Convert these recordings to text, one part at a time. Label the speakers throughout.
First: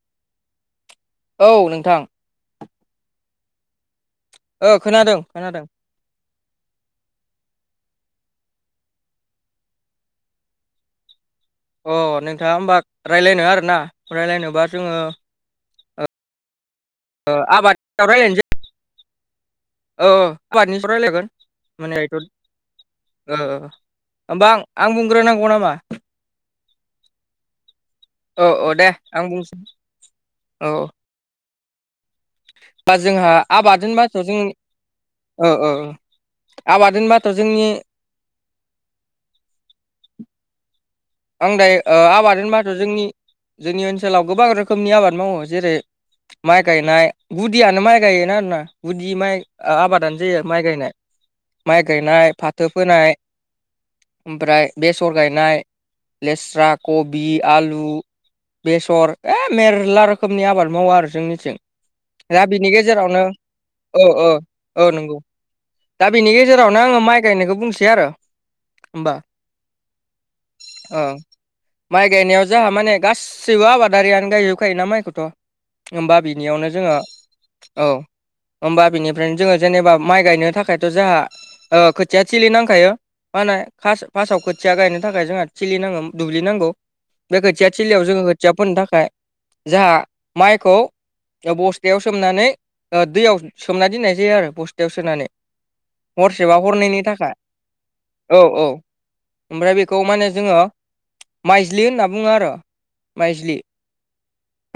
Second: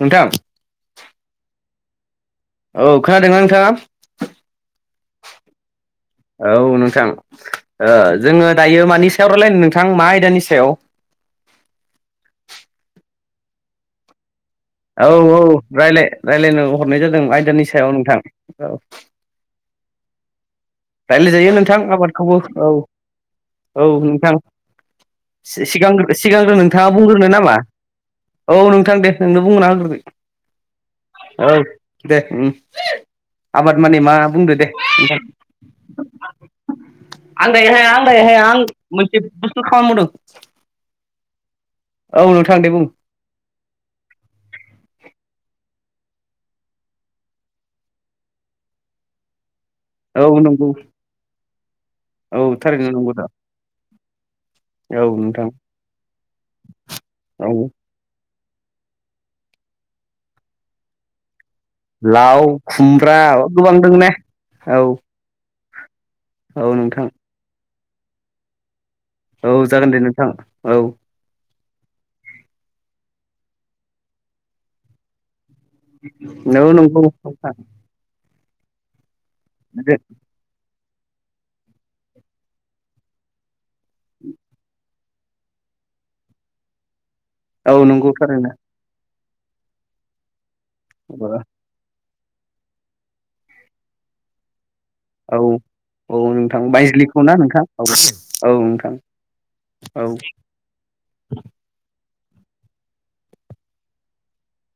Speaker 1: नोंथां
Speaker 2: औ नोंथां
Speaker 1: औ खोनादोंना नोंथाङा?
Speaker 2: औ खोनादों खोनादों।
Speaker 1: औ नोंथां जोङो दायो मानि सायाव रायलाय नोंथां मा आयदानि सायाव।
Speaker 2: अ नोंथाङा होमबा रायज्लायनो आर ना रायजलायनोबा
Speaker 1: औ औ राय्लाय रायज्लायनो हरनाय जादों
Speaker 2: ओ
Speaker 1: आयदानि
Speaker 2: आबादनि
Speaker 1: सायाव नोंथां
Speaker 2: रायलायनोसै
Speaker 1: औ।
Speaker 2: औ गुवानि
Speaker 1: राय्लायजायो नोंथां आबादखौबो औ
Speaker 2: ओ
Speaker 1: औ नोंथां
Speaker 2: होमबा आं आं बुंग्रोनांगौ नामा
Speaker 1: सिगांग्रो सिगांग्रो नोंथाङा बुंग्रोनो नामा? औ नोंथां दे नोंनो बुंना होग्रोदो
Speaker 2: औ
Speaker 1: औ दे
Speaker 2: बा जोंहा
Speaker 1: आबाद मानिे मा बुंदो दे नोंथां।
Speaker 2: औ आबाद होनबाथ' जोंनि
Speaker 1: हाया हाया आं मोनसे बुस्थु खालामदों।
Speaker 2: आं दाय ओ आबाद
Speaker 1: नोंथां दे
Speaker 2: होनबाथ'
Speaker 1: बुं
Speaker 2: जोंनि जोंनि ओनसोलाव गोबां रोखोमनि आबाद मावो जेरै माइ गायनाय गुदियानो माइ गायोना आरोना गुदि माइ ओ आबादानो
Speaker 1: औ
Speaker 2: जायो माइ
Speaker 1: नंगौ
Speaker 2: गायनाय माइ गायनाय
Speaker 1: औ
Speaker 2: फाथो
Speaker 1: थारैनो नंगौ
Speaker 2: फोनाय।
Speaker 1: दा
Speaker 2: ओमफ्राय
Speaker 1: औ
Speaker 2: बेसर
Speaker 1: नोंथां
Speaker 2: गायनाय लेस्रा कबि
Speaker 1: औ
Speaker 2: आलु बेसर ए मेरला रोखोमनि आबाद मावो आरो जोंनिथिं।
Speaker 1: लाव
Speaker 2: दा बिनि
Speaker 1: खुमब्रा
Speaker 2: गेजेरावनो
Speaker 1: गोबां दङ ने
Speaker 2: औ औ औ नंगौ दा बेनि
Speaker 1: औ
Speaker 2: गेजेरावनो आंङो
Speaker 1: नोंथां
Speaker 2: माइ गायनायखौ बुंसै आरो होमबा
Speaker 1: औ जागोन दे नोंथां औ
Speaker 2: औ माइ गायनायाव जोंहा माने गासैबो आबादारियानो गायजोब खायोना माइखौथ' होमबा बिनियावनो जोंङो
Speaker 1: नंगौ नोंथां
Speaker 2: औ होमबा बिनिफ्रायनो जोंङो जेनेबा माइ गायनो थाखाय जोंहा खोथिया थिलि नांखायो मा होनो फार्स्टआव खोथिया गायनो थाखाय जोंहा थिलि नांगौ दुब्लि नांगौ बे खोथिया
Speaker 1: औ
Speaker 2: थिलियाव
Speaker 1: नंगौ
Speaker 2: जोंङो
Speaker 1: थारैनो
Speaker 2: खोथिया फोननो थाखाय जोंहा माइखौ
Speaker 1: [unintelligible]
Speaker 2: बस्थायाव सोमोननानै दैयाव सोमनानै दोननाय जायो आरो बस्थायाव सोनानै
Speaker 1: औ
Speaker 2: हरसेबा
Speaker 1: नोंथां
Speaker 2: हरनैनि
Speaker 1: बायज्लिखौ ना
Speaker 2: थाखाय
Speaker 1: नोंथां औ
Speaker 2: औ औ
Speaker 1: नोंथां
Speaker 2: ओमफ्राय बेखौ
Speaker 1: औ
Speaker 2: माने जों आंङो माइज्लि होनना बुंङो आरो माइज्लि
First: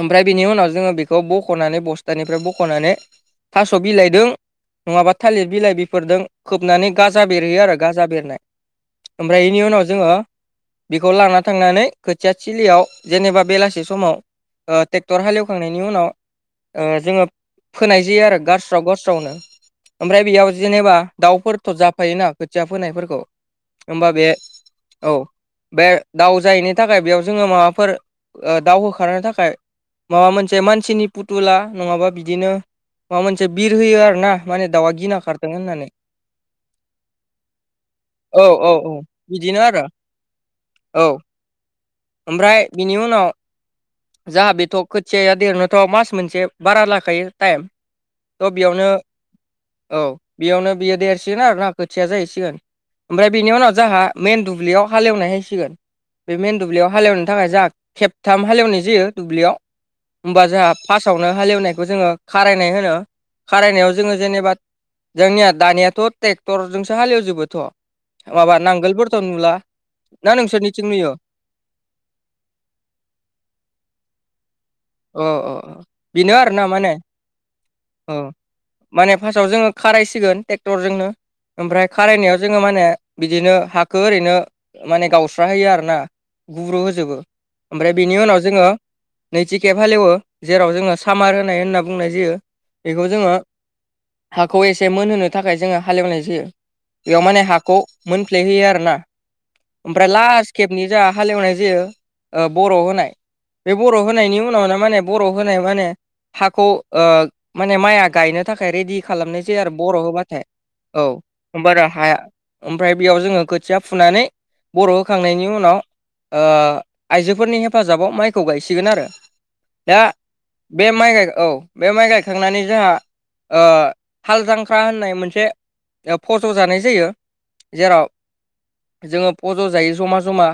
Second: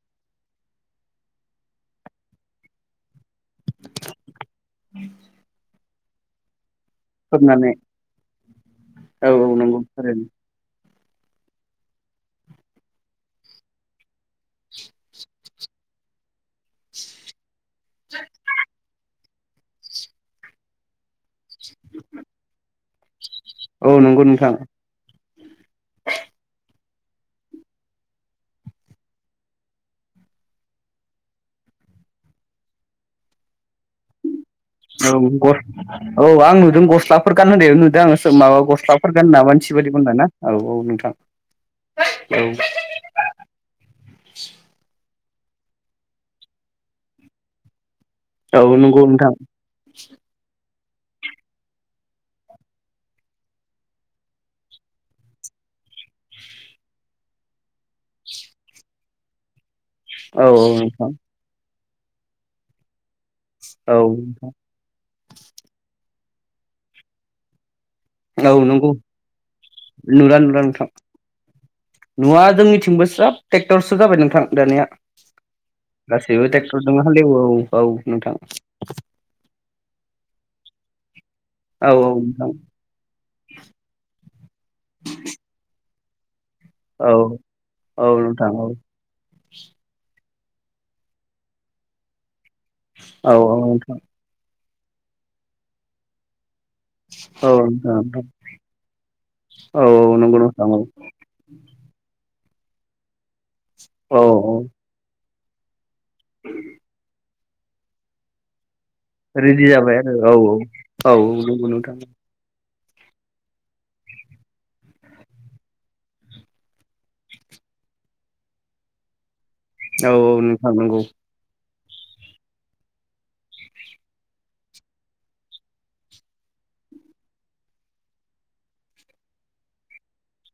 Speaker 2: ओमफ्राय बिनि उनाव जोंङो बेखौ बख'नानै बस्थानिफ्राय बख'नानै थास' बिलाइजों नंङाबा थालिर बिलाइ बिफोरदों खोबनानै गाजा बेरहोयो
Speaker 1: खोबनानै
Speaker 2: आरो गाजा बेरनाय
Speaker 1: औ
Speaker 2: ओमफ्राय
Speaker 1: औ
Speaker 2: बेनि
Speaker 1: नंगौ
Speaker 2: उनाव जोंङो
Speaker 1: थारैनो
Speaker 2: बेखौ लाना थांनानै खोथिया सिलियाव जेनेबा बेलासि समाव ट्रेक्टर हालेवखांनायनि उनाव जोंङो फोनाय जायो आरो गारस्राव गस्रावनो ओमफ्राय बेयाव जेनेबा दाउफोर खथ' जाफायोना खोथिया फोनायफोरखौ
Speaker 1: औ
Speaker 2: होमबा
Speaker 1: नंगौ
Speaker 2: बे
Speaker 1: नोंथां
Speaker 2: औ बे दााव जायैनि थाखाय बेयाव जोंङो माबाफोर दाउ होखारनो थाखाय माबा मोनसे मानसिनि पुथुला नंङाबा बिदिनो माबा मोनसे बिर होयो आरोना बा गिना
Speaker 1: औ
Speaker 2: खार
Speaker 1: गस औ आं नुदों गस्लाफोर गानहोनायबो नुदों आंङो
Speaker 2: औ
Speaker 1: माबा
Speaker 2: औ औ
Speaker 1: गस्लाफोर गानो ना
Speaker 2: बिदिनो
Speaker 1: मानसि
Speaker 2: आरो
Speaker 1: बायदि बानायना ना औ
Speaker 2: औ
Speaker 1: नोंथां
Speaker 2: ओमफ्राय
Speaker 1: औ
Speaker 2: बिनि उनाव जाहा बेथ' खोथियाया देरनोथ' मास मोनसे बारा लाखायो टाइम थ'
Speaker 1: औ
Speaker 2: बेयावनो
Speaker 1: नंगौ नोंथां
Speaker 2: औ बेयावनो बियो देरसिगोन आरोना खोथिया जाहैसिगोन ओमफ्राय बेनि उनाव जोंहा मेन दुब्लियाव हालेवनाय हायसिगोन बे मेन दुब्लियाव हालेवनो थाखाय जोंहा खेबथाम हालेवनाय जायो दुब्लियाव
Speaker 1: औ
Speaker 2: होमबा
Speaker 1: औ
Speaker 2: जोंहा
Speaker 1: नोंथां
Speaker 2: फार्स्टावनो हालेवनायखौ जोंङो खारायनाय होनो खारायनायाव
Speaker 1: औ
Speaker 2: जोंङो
Speaker 1: नोंथां
Speaker 2: जेनेबा जोंनिया दानियाथ' ट्रेक्टरजोंसो हालेवजोबोथ' बाबा
Speaker 1: औ नंगौ
Speaker 2: नांगोलफोरथ नुला ना
Speaker 1: नुला नुला
Speaker 2: नोंसोरनिथिं
Speaker 1: नोंथां
Speaker 2: नुयो
Speaker 1: नुवा जोंनिथिंबो स्राब ट्रेक्टरसो जाबाय नोंथां दानिया
Speaker 2: अ अ बेनो
Speaker 1: गासैबो
Speaker 2: आरोना माने
Speaker 1: ट्रेक्टरजोंनो हालेवो औ नोंथां
Speaker 2: माने फार्स्टआव जोंङो खारायसिगोन ट्रेक्टरजोंनो ओमफ्राय
Speaker 1: औ
Speaker 2: खारायनायाव
Speaker 1: नोंथां
Speaker 2: जोंङो माने बिदिनो हाखौ ओरैनो माने गावस्रााहोयो आरोना गुब्रु
Speaker 1: औ
Speaker 2: होजोबो ओमफ्राय
Speaker 1: औ
Speaker 2: बेनि उनाव
Speaker 1: नोंथां औ
Speaker 2: जोंङो नैथि केेब हालेवो जेराव जोंङो सामार होनाय होनना बुंनाय जायो। बेखौ जोंङो
Speaker 1: औ औ नोंथां
Speaker 2: हाखौ एसे मोनहोनो थाखाय जोंङो हालेवनाय जायो। बेयाव माने
Speaker 1: औ
Speaker 2: हाखौ
Speaker 1: नोंथां नोंथां
Speaker 2: मोनफ्लेहोयो आरो ना
Speaker 1: औ
Speaker 2: ओमफ्राय
Speaker 1: औ नंगौ
Speaker 2: लास्ट
Speaker 1: नोंथां औ
Speaker 2: खेबनि जा हालेवनाय जायो। बर' होनाय बे बर'
Speaker 1: औ
Speaker 2: होनायनि उनाव
Speaker 1: औ
Speaker 2: बर' होनाय माने हाखौ माने माइया गायनो थाखाय रेदि खालामनाय जायो
Speaker 1: रेडि
Speaker 2: आरो
Speaker 1: जाबाय
Speaker 2: बर'
Speaker 1: आरो औ
Speaker 2: होबाथाय औ
Speaker 1: नंगौ
Speaker 2: होमबाना
Speaker 1: नोंथां
Speaker 2: हाया ओमफ्राय बेयाव जोंङो खोथिया फुनानै बर' होखांनायनि उनाव आइजोफोरनि हेफाजाबाव माइखौ गायसिगोन आरो दा
Speaker 1: औ औ नोंथां
Speaker 2: बे
Speaker 1: नंगौ
Speaker 2: माइ गाय औ बे माइ गायखांनानै जोंहा हाल जांख्रा होननाय मोनसे फज' जानाय जायो जेराव जोंङो फज' जायो जमा जमा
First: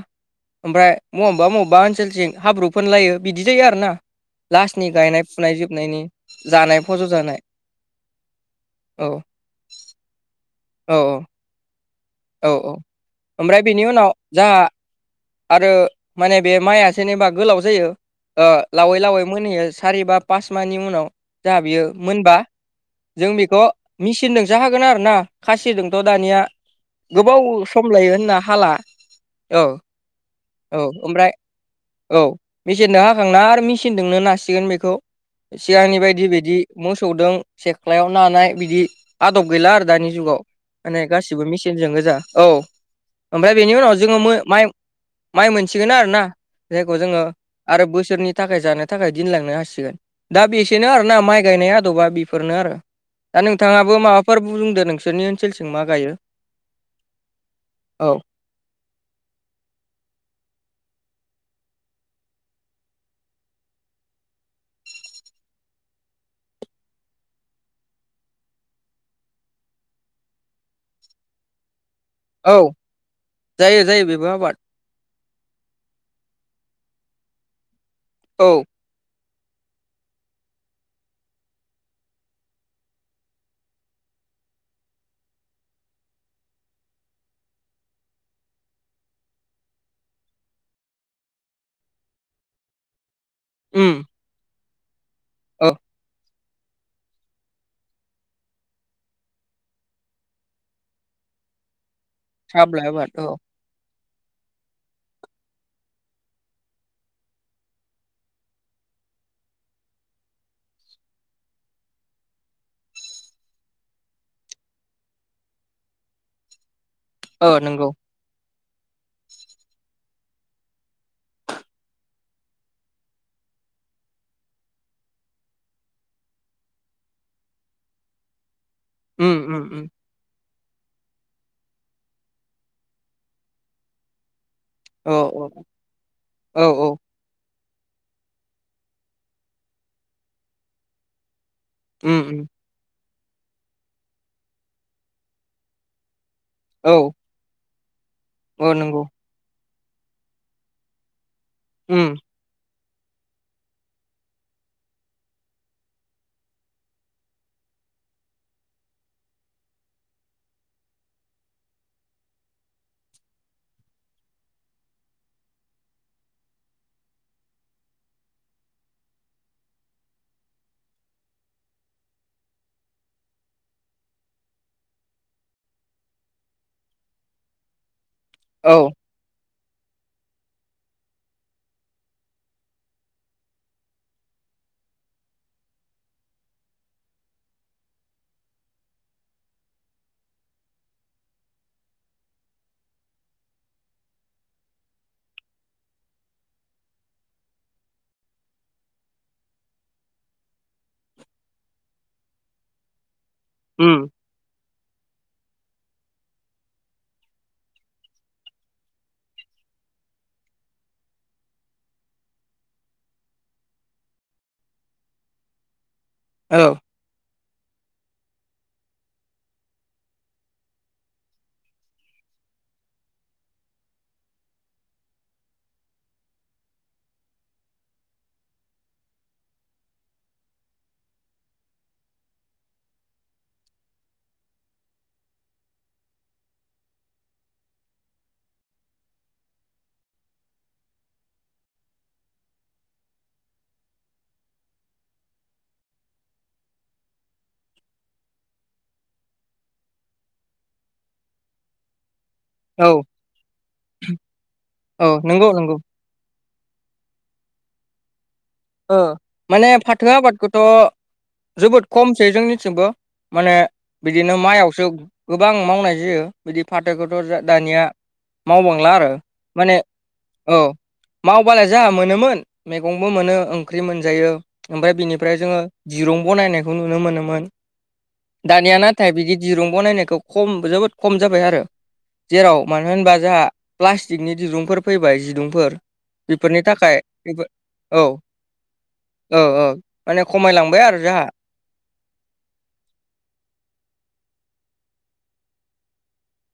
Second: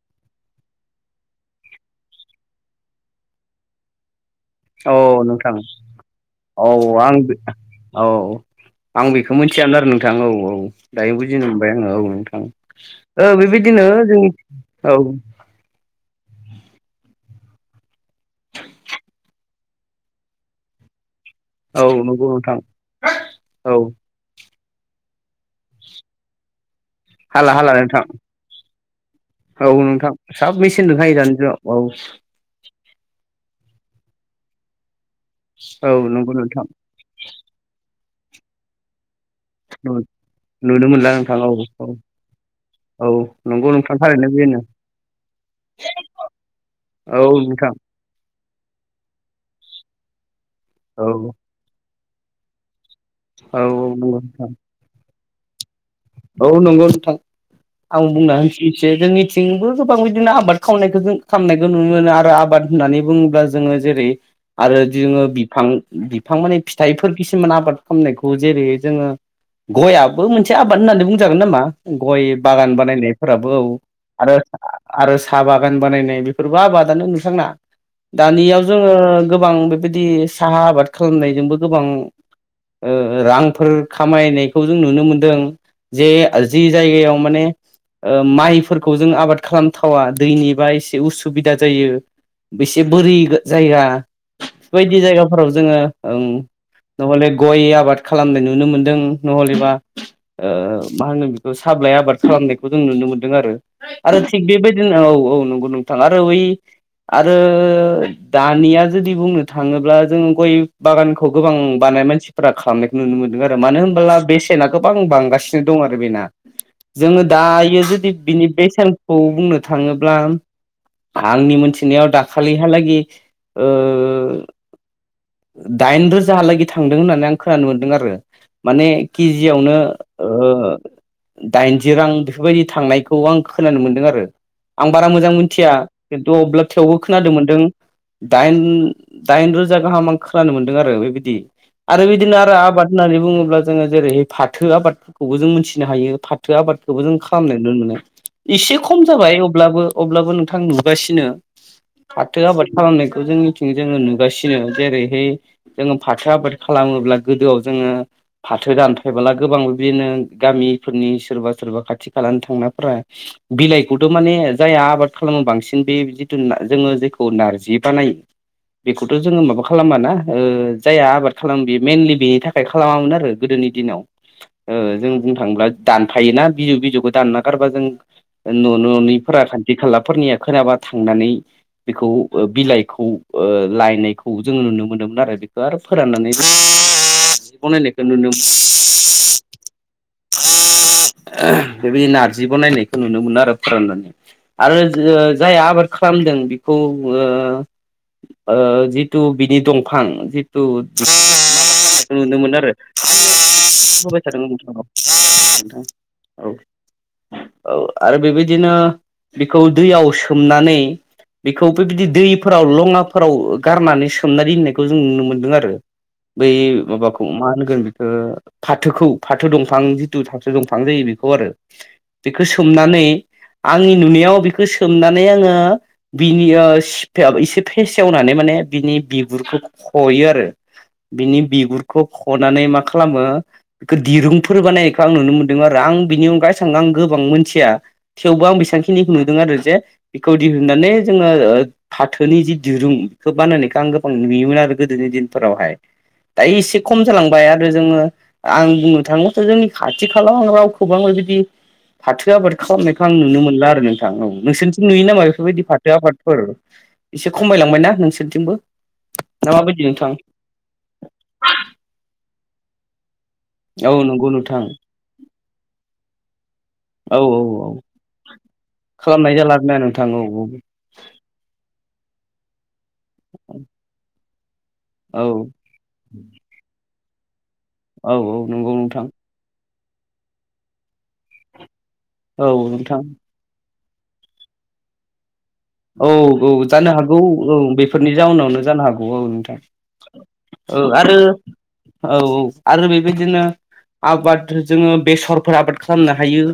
Speaker 2: ओमफ्राय मबावबा मबावबा ओनसोलजों हाब्रु फोनलायो बिदि जायो आरोना।
Speaker 1: औ नोंथां औ
Speaker 2: जानाय फज'
Speaker 1: आं
Speaker 2: जानाय
Speaker 1: औ। आं
Speaker 2: औ
Speaker 1: बेखौ मिथियामोन आरो नोंथां औ औ दायो बुजिनो मोनबाय आङो औ नोंथां। औ
Speaker 2: ओमफ्राय
Speaker 1: बेबायदिनो
Speaker 2: बेनि उनाव
Speaker 1: जोंनि
Speaker 2: जाहा
Speaker 1: औ।
Speaker 2: आरो माने बे माइआ जेनेबा गोलाव जायो। लावै लावै मोनहैयो सारि बा पास मानि उनाव। जोंहा बियो
Speaker 1: औ नंगौ
Speaker 2: मोनबा
Speaker 1: नोंथां
Speaker 2: जों बेखौ
Speaker 1: औ
Speaker 2: मिसि नदोंसो हागोन आरो ना खासिजोंथ' दानिया गोबाव
Speaker 1: हाला हाला
Speaker 2: सम
Speaker 1: नोंथां
Speaker 2: लायो होनना हाला
Speaker 1: औ नोंथां सोब
Speaker 2: औ
Speaker 1: मेसिन दों हायो
Speaker 2: ओमफ्राय
Speaker 1: दानि जुगाव औ
Speaker 2: मेचिनजों हाखांना आरो मेसिनजोंनो नासिगोन बेखौ
Speaker 1: औ
Speaker 2: सिगांनि
Speaker 1: नंगौ
Speaker 2: बायदि
Speaker 1: नोंथां
Speaker 2: मोसौदों। सेख्लायाव नानाय बिदि आदब गैला आरो दानि जुगाव
Speaker 1: नुनो
Speaker 2: माने
Speaker 1: मोनला नोंथां
Speaker 2: गासिबो
Speaker 1: औ
Speaker 2: मिसि
Speaker 1: औ
Speaker 2: जों गोजा औ
Speaker 1: औ
Speaker 2: ओमफ्राय
Speaker 1: नंगौ
Speaker 2: बेनि उनाव
Speaker 1: नोंथां
Speaker 2: जोङो
Speaker 1: थारैनो बेनो
Speaker 2: माइ माइ मोनसिगोना आरो ना जायखौ जोङो
Speaker 1: औ नोंथां
Speaker 2: आरो बोसोरनि थाखाय जानो थाखाय दिनलांनो हासिगोन दा बेसेनो आरो
Speaker 1: औ
Speaker 2: ना माइ गायनाय आदबा बेफोरनो आरो दा
Speaker 1: औ
Speaker 2: नोंथाङाबो
Speaker 1: नंगौ
Speaker 2: माबाफोर
Speaker 1: नोंथां
Speaker 2: बुंदो नोंसोरनि ओनसोलजों मा गायो।
Speaker 1: औ नंगौ नोंथां आं
Speaker 2: औ
Speaker 1: बुंना होनसै एसे जोंनिथिंबो गोबां बिदिनो आबाद खावनायखौ जों खालामनायखौ नुनो मोनो आरो आबाद होननानै बुङोब्ला जोङो जेरै आरो जोङो बिफां बिफां माने फिथाइफोर खिसुमान आबाद खालामनायखौ जेरै जोङो गयाबो मोनसे आबाद होननानै बुंजागोन नामा गय
Speaker 2: औ
Speaker 1: बागान बानायनायफोराबो औ
Speaker 2: जायो जायो बेबो
Speaker 1: आरो।
Speaker 2: आबाद
Speaker 1: आरो साहा बागान बानायनाय बेफोरबो आबादानो नुस्रांना
Speaker 2: औ
Speaker 1: दानियाव जों गोबां बेबायदि साहा आबाद खालामनायजोंबो गोबां रांफोर खामायनायखौ जों नुनो मोनदों। जे जि जायगायाव माने माइफोरखौ जों आबाद खालामथावा दैनिबा एसे उसुबिदा जायो। बेसे बोरि जायगा
Speaker 2: उम
Speaker 1: बेबायदि जायगाफोराव
Speaker 2: औ
Speaker 1: जोङो नहल गय आबाद खालामनाय नुनो मोनदों नहलेबा। मा होनो बेखौ साबलाइ आबाद
Speaker 2: साहा
Speaker 1: खालामनायखौ जों
Speaker 2: बिलाइ
Speaker 1: नुनो
Speaker 2: आबाद
Speaker 1: मोन्दों
Speaker 2: औ
Speaker 1: आरो आरो थिग बेबायदिनो औ औ नंगौ नोंथां आरो ओइ आरो दानिया जुदि बुंनो थाङोब्ला जोङो गय बागानखौ गोबां बानाय मानसि खालामनायखौ नुनो मोन्दों आरो मानो होनबोला बेसेनाखौबो आं बां गासिनो दं आरो बेना जोङो
Speaker 2: औ
Speaker 1: दायो
Speaker 2: नंगौ
Speaker 1: जुदि बिनि बेसेन खौ बुंनो थाङोब्ला आंनि मोनथिनायाव दाखालिहालागि ओ दाइन रोजालागि थांदों होननानै आं खोनानो मोनदों आरो माने
Speaker 2: उम उम
Speaker 1: केजियावनो
Speaker 2: उम
Speaker 1: दाइनजि रां बेफोरबायदि थांनायखौ आं खोनानो मोनदों आरो आं बारा
Speaker 2: औ
Speaker 1: मोजां मोनथिया खिन्थु अब्ला
Speaker 2: औ औ
Speaker 1: थेवबो खोनादों मोनदों दाइन दाइन रोजा गाहाम आं खोनानो मोनदों आरो बेबायदि आरो
Speaker 2: उम
Speaker 1: बिदिनो
Speaker 2: उम
Speaker 1: आरो आबाद होननानै बुङोब्ला जोङो जेरैहाय फाथो आबादफोरखौबो जों मोनथिनो हायो फो फाथो
Speaker 2: औ
Speaker 1: आबादखौबो जों खालामनाय नुनो मोनो
Speaker 2: औ
Speaker 1: एसे
Speaker 2: नंगौ
Speaker 1: खम जाबाय अब्लाबो अब्लाबो नोंथां नुगासिनो
Speaker 2: उम।
Speaker 1: फाथो आबाद खालामनायखौ जोंनिथिं जोङो नुगासिनो जेरैहाय जोङो फाथो आबाद खालामोब्ला गोदोआव जोङो फाथो दानफायबोला गोबां बिदिनो गामिफोरनि सोरबा सोरबा खाथि खालानि थांनाफोरा बिलाइखौथ' माने जायहा आबाद खालामो बांसिन बे जिथु जोङो जेखौ नारजि बानायो। बेखौथ' जोङो माबा खालामाना जायहा आबाद खालामो बेयो मेनलि बेनि थाखाय फाय खालामामोन आरो गोदोनि दिनाव ओ जों बुंनो थाङोब्ला दानफायोना बिजौ बिजौखौ दानना गारबा जों न'
Speaker 2: औ
Speaker 1: न'निफोरा खाान्थि खालाफोरनिया खोनाबा थांनानै बिखौ बिलाइखौ ओ लायनायखौ जोङो नुनो मोनोमोन आरो बेखौ आरो फोराननानैबो जि बनायनायखौ नुनो मोनो बेबायदि नारजि बनायनायखौ नुनो मोनो आरो फोराननानै आरो ओ जाय आबाद खालामदों बेखौ ओ जिथु बिनि दंफां जिथु नुनो मोन आरो
Speaker 2: उम
Speaker 1: होबाय नोंथां औ औ आरो बेबायदिनो बेखौ दैयाव सोमनानै बेखौ बेबायदि दैफोराव लङाफोराव गारनानै सोमनानै दोननायखौ जों नुनो मोन्दों आरो बै
Speaker 2: औ
Speaker 1: माबाखौ मा होनगोन बेखौ फाथोखौ फाथो दंफां जिथु थ'थो दंफां जायो बेखौ आरो बेखौ सोमनानै आंनि नुनायाव बेखौ सोमनानै आङो बिनि ओ इसे फेसेवनानै माने बिनि बिगुरखौ खयो आरो बिनि बिगुरखौ खनानै मा खालामो बेखौ दिरुंफोर बानायनायखौ आं नुनो मोन्दों आरो आं बिनि अनगायै स आं गोबां मोनथिया थेवबो आं बेसेबांखिनि नुदों आरो जे बेखौ दिहुननानै जोङो फाथोनि जि दिरुं बेखौ बानायनायखौ आं गोबां नुयोमोन आरो गोदोनि दिनफोरावहाय दायो एसे खम जालांबाय आरो जोङो आं बुंनो थाङोबाथ' जोंनि खाथि खालााव आं रावखौबो आं बिदि फाथो आबाद
Speaker 2: औ
Speaker 1: खालामनायखौ आं नुनो मोनला आरो नोंथां औ नोंसोरथिं नुयो
Speaker 2: औ
Speaker 1: नामा
Speaker 2: नंगौ
Speaker 1: बेफोरबायदि
Speaker 2: नंगौ
Speaker 1: फाथो आफाद फोर एसे खमायलांबायना नोंसोरथिंबो
Speaker 2: ओ
Speaker 1: ना
Speaker 2: माने
Speaker 1: माबायदि
Speaker 2: फाथो
Speaker 1: नोंथां
Speaker 2: आबादखौथ' जोबोद खमसै जोंनिथिंबो माने
Speaker 1: औ नंगौ
Speaker 2: बिदिनो
Speaker 1: नोंथां
Speaker 2: माइआवसो गोबां मावनाय जायो बिदि
Speaker 1: औ
Speaker 2: फाथोखौथ'
Speaker 1: औ
Speaker 2: जा
Speaker 1: औ
Speaker 2: दानिया मावबांला आरो
Speaker 1: खालामनाय जाला आरोना
Speaker 2: माने
Speaker 1: नोंथां
Speaker 2: औ मावबालाय जोंहा मोनोमोन मैगंबो मोनो ओंख्रि मोनजायो ओमफ्राय
Speaker 1: औ
Speaker 2: बिनिफ्राय जोङो दिरुं बनायनायखौ नुनो मोनोमोन
Speaker 1: औ औ नंगौ
Speaker 2: दानिया
Speaker 1: नोंथां
Speaker 2: नाथाय बिदि दिरुं बनायनायखौ खम जोबोद खम जाबाय आरो
Speaker 1: औ
Speaker 2: जेराव मानो
Speaker 1: नोंथां
Speaker 2: होनबा जोंहा प्लास्टिकनि दिरुंफोर फैबाय जिदुंफोर
Speaker 1: औ औ
Speaker 2: बेफोरनि
Speaker 1: जानो
Speaker 2: थाखाय
Speaker 1: हागौ
Speaker 2: बेफोर
Speaker 1: औ बेफोरनि जाउनावनो जानो हागौ औ नंगौ नोंथां औ आरो औ औ आरो बेबायदिनो आबाद जोङो बेसरफोर आबाद खालामनो हायो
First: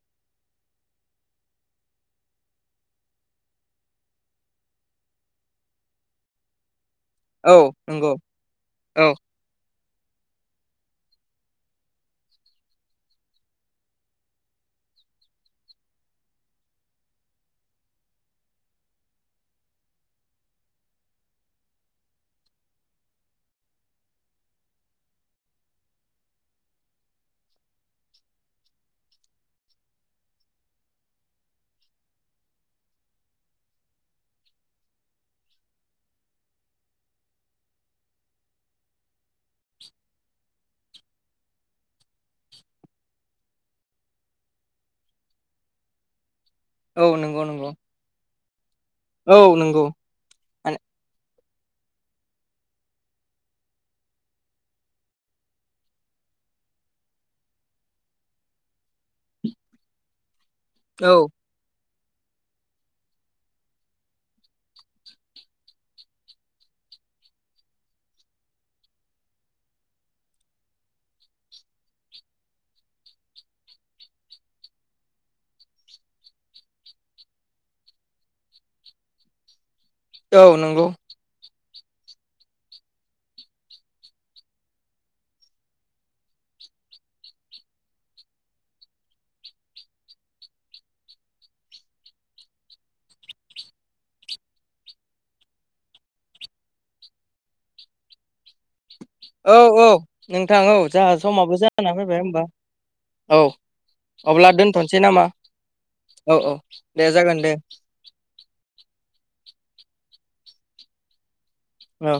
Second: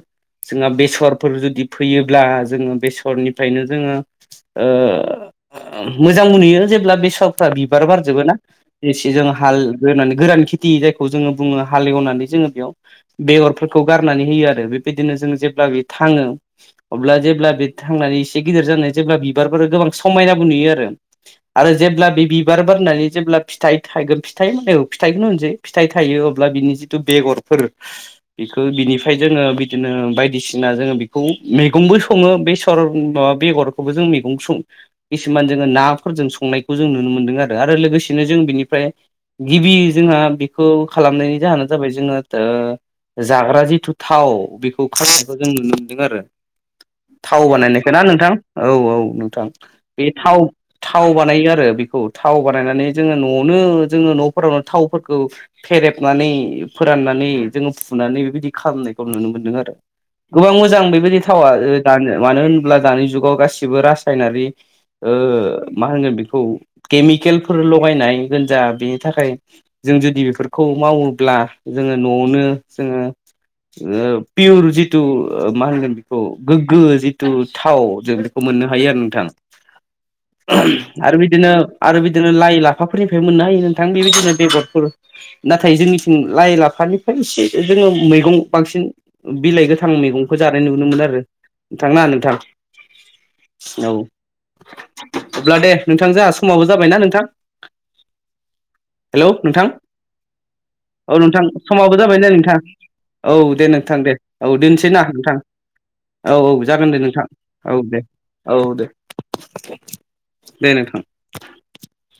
Speaker 1: जोंहा बेसरफोर जुदि फैयोब्ला जोङो बेसरनिफ्रायनो जोङो ओ मोजांबो नुयो जेब्ला बे फिसावफ्रा
Speaker 2: औ
Speaker 1: बिबार
Speaker 2: नंगौ
Speaker 1: बारजोबोना एसे
Speaker 2: औ
Speaker 1: जों हाल बेनानै गोरान खेथि जायखौ जोङो बुङो हाल एवनानै जोङो बेयाव बेगरफोरखौ गारनानै होयो आरो बेबायदिनो जों जेब्ला बे थाङो अब्ला जेब्ला बे थांनानै एसे गिदिर जानानै जेब्ला बिबारफोर गोबां समायनाबो नुयो आरो आरो जेब्ला बे बिबार बारनानै जेब्ला फिथाइ थागोन फिथाइ औ फिथाइखौनो होनसै फिथाइ थायो अब्ला बिनि जिथु बेगरफोर बेखौ बिनिफ्राय जोङो बिदिनो बायदिसिना जोङो बेखौ मैगंबो सङो बे सर बेगरखौबो जों मैगं सं किसुमान जोङो नाफोरजों संनायखौ जों नुनो मोनदों आरो आरो लोगोसेनो जों बिनिफ्राय गिबि जोंहा बेखौ खालामनायनि जाहोनानो जाबाय जोङो ओ जाग्रा जिथु थाव बेखौ खारखौ जों नुनो मोनदों आरो
Speaker 2: औ
Speaker 1: थाव
Speaker 2: नंगौ नंगौ
Speaker 1: बानायनायखौ ना नोंथां औ औ नोंथां बे थाव
Speaker 2: माने
Speaker 1: थाव बानायो आरो बेखौ थाव बानायनानै जोङो न'आवनो जोङो न'फोरावनो थावफोरखौ फेरेबनानै फोराननानै जोङो फुनानै बेबायदि खालामनायखौ नुनो मोनदों आरो गोबां मोजां
Speaker 2: औ
Speaker 1: बेबायदि थावा दानो मानो होनोब्ला दानि जुगाव गासिबो रासायनारि ओ मा होनगोन बेखौ केमिकेलफोर लगायनाय गोनजा बेनि थाखाय जों जुदि बेफोरखौ मावोब्ला जोङो न'आवनो जोङो ओ पियर जिथु मा होनगोन बेखौ गोग्गो जिथु थाव जों खौ मोननो हायो आरो नोंथां
Speaker 2: औ नंगौ
Speaker 1: आरो बिदिनो आरो बिदिनो लाइ लाफाफोरनिफ्राय मोननो हायो नोंथां बेबायदिनो बेगरफोर नाथाय जोंनिथिं लाइ लाफानिफ्राय एसे जोङो मैगं बांसिन बिलाइ गोथां मैगंखौ जानाय नुनोमोन आरो नोंथांना नोंथां औ अब्ला दे नोंथां जोंहा समावबो जाबायना नोंथां हेलौ
Speaker 2: औ
Speaker 1: नोंथां
Speaker 2: औ नोंथां जोंहा
Speaker 1: औ नोंथां
Speaker 2: जाना
Speaker 1: समाबो
Speaker 2: फैबाय
Speaker 1: जाबाय नै
Speaker 2: होमबा
Speaker 1: नोंथां औ दे नोंथां दे
Speaker 2: अब्ला
Speaker 1: औ दोननोसै
Speaker 2: दोनथ'नोसै
Speaker 1: ना
Speaker 2: नामा
Speaker 1: नोंथां औ-औ जागोन दे नोंथां औ दे औ दे दे नोंथां
Speaker 2: औ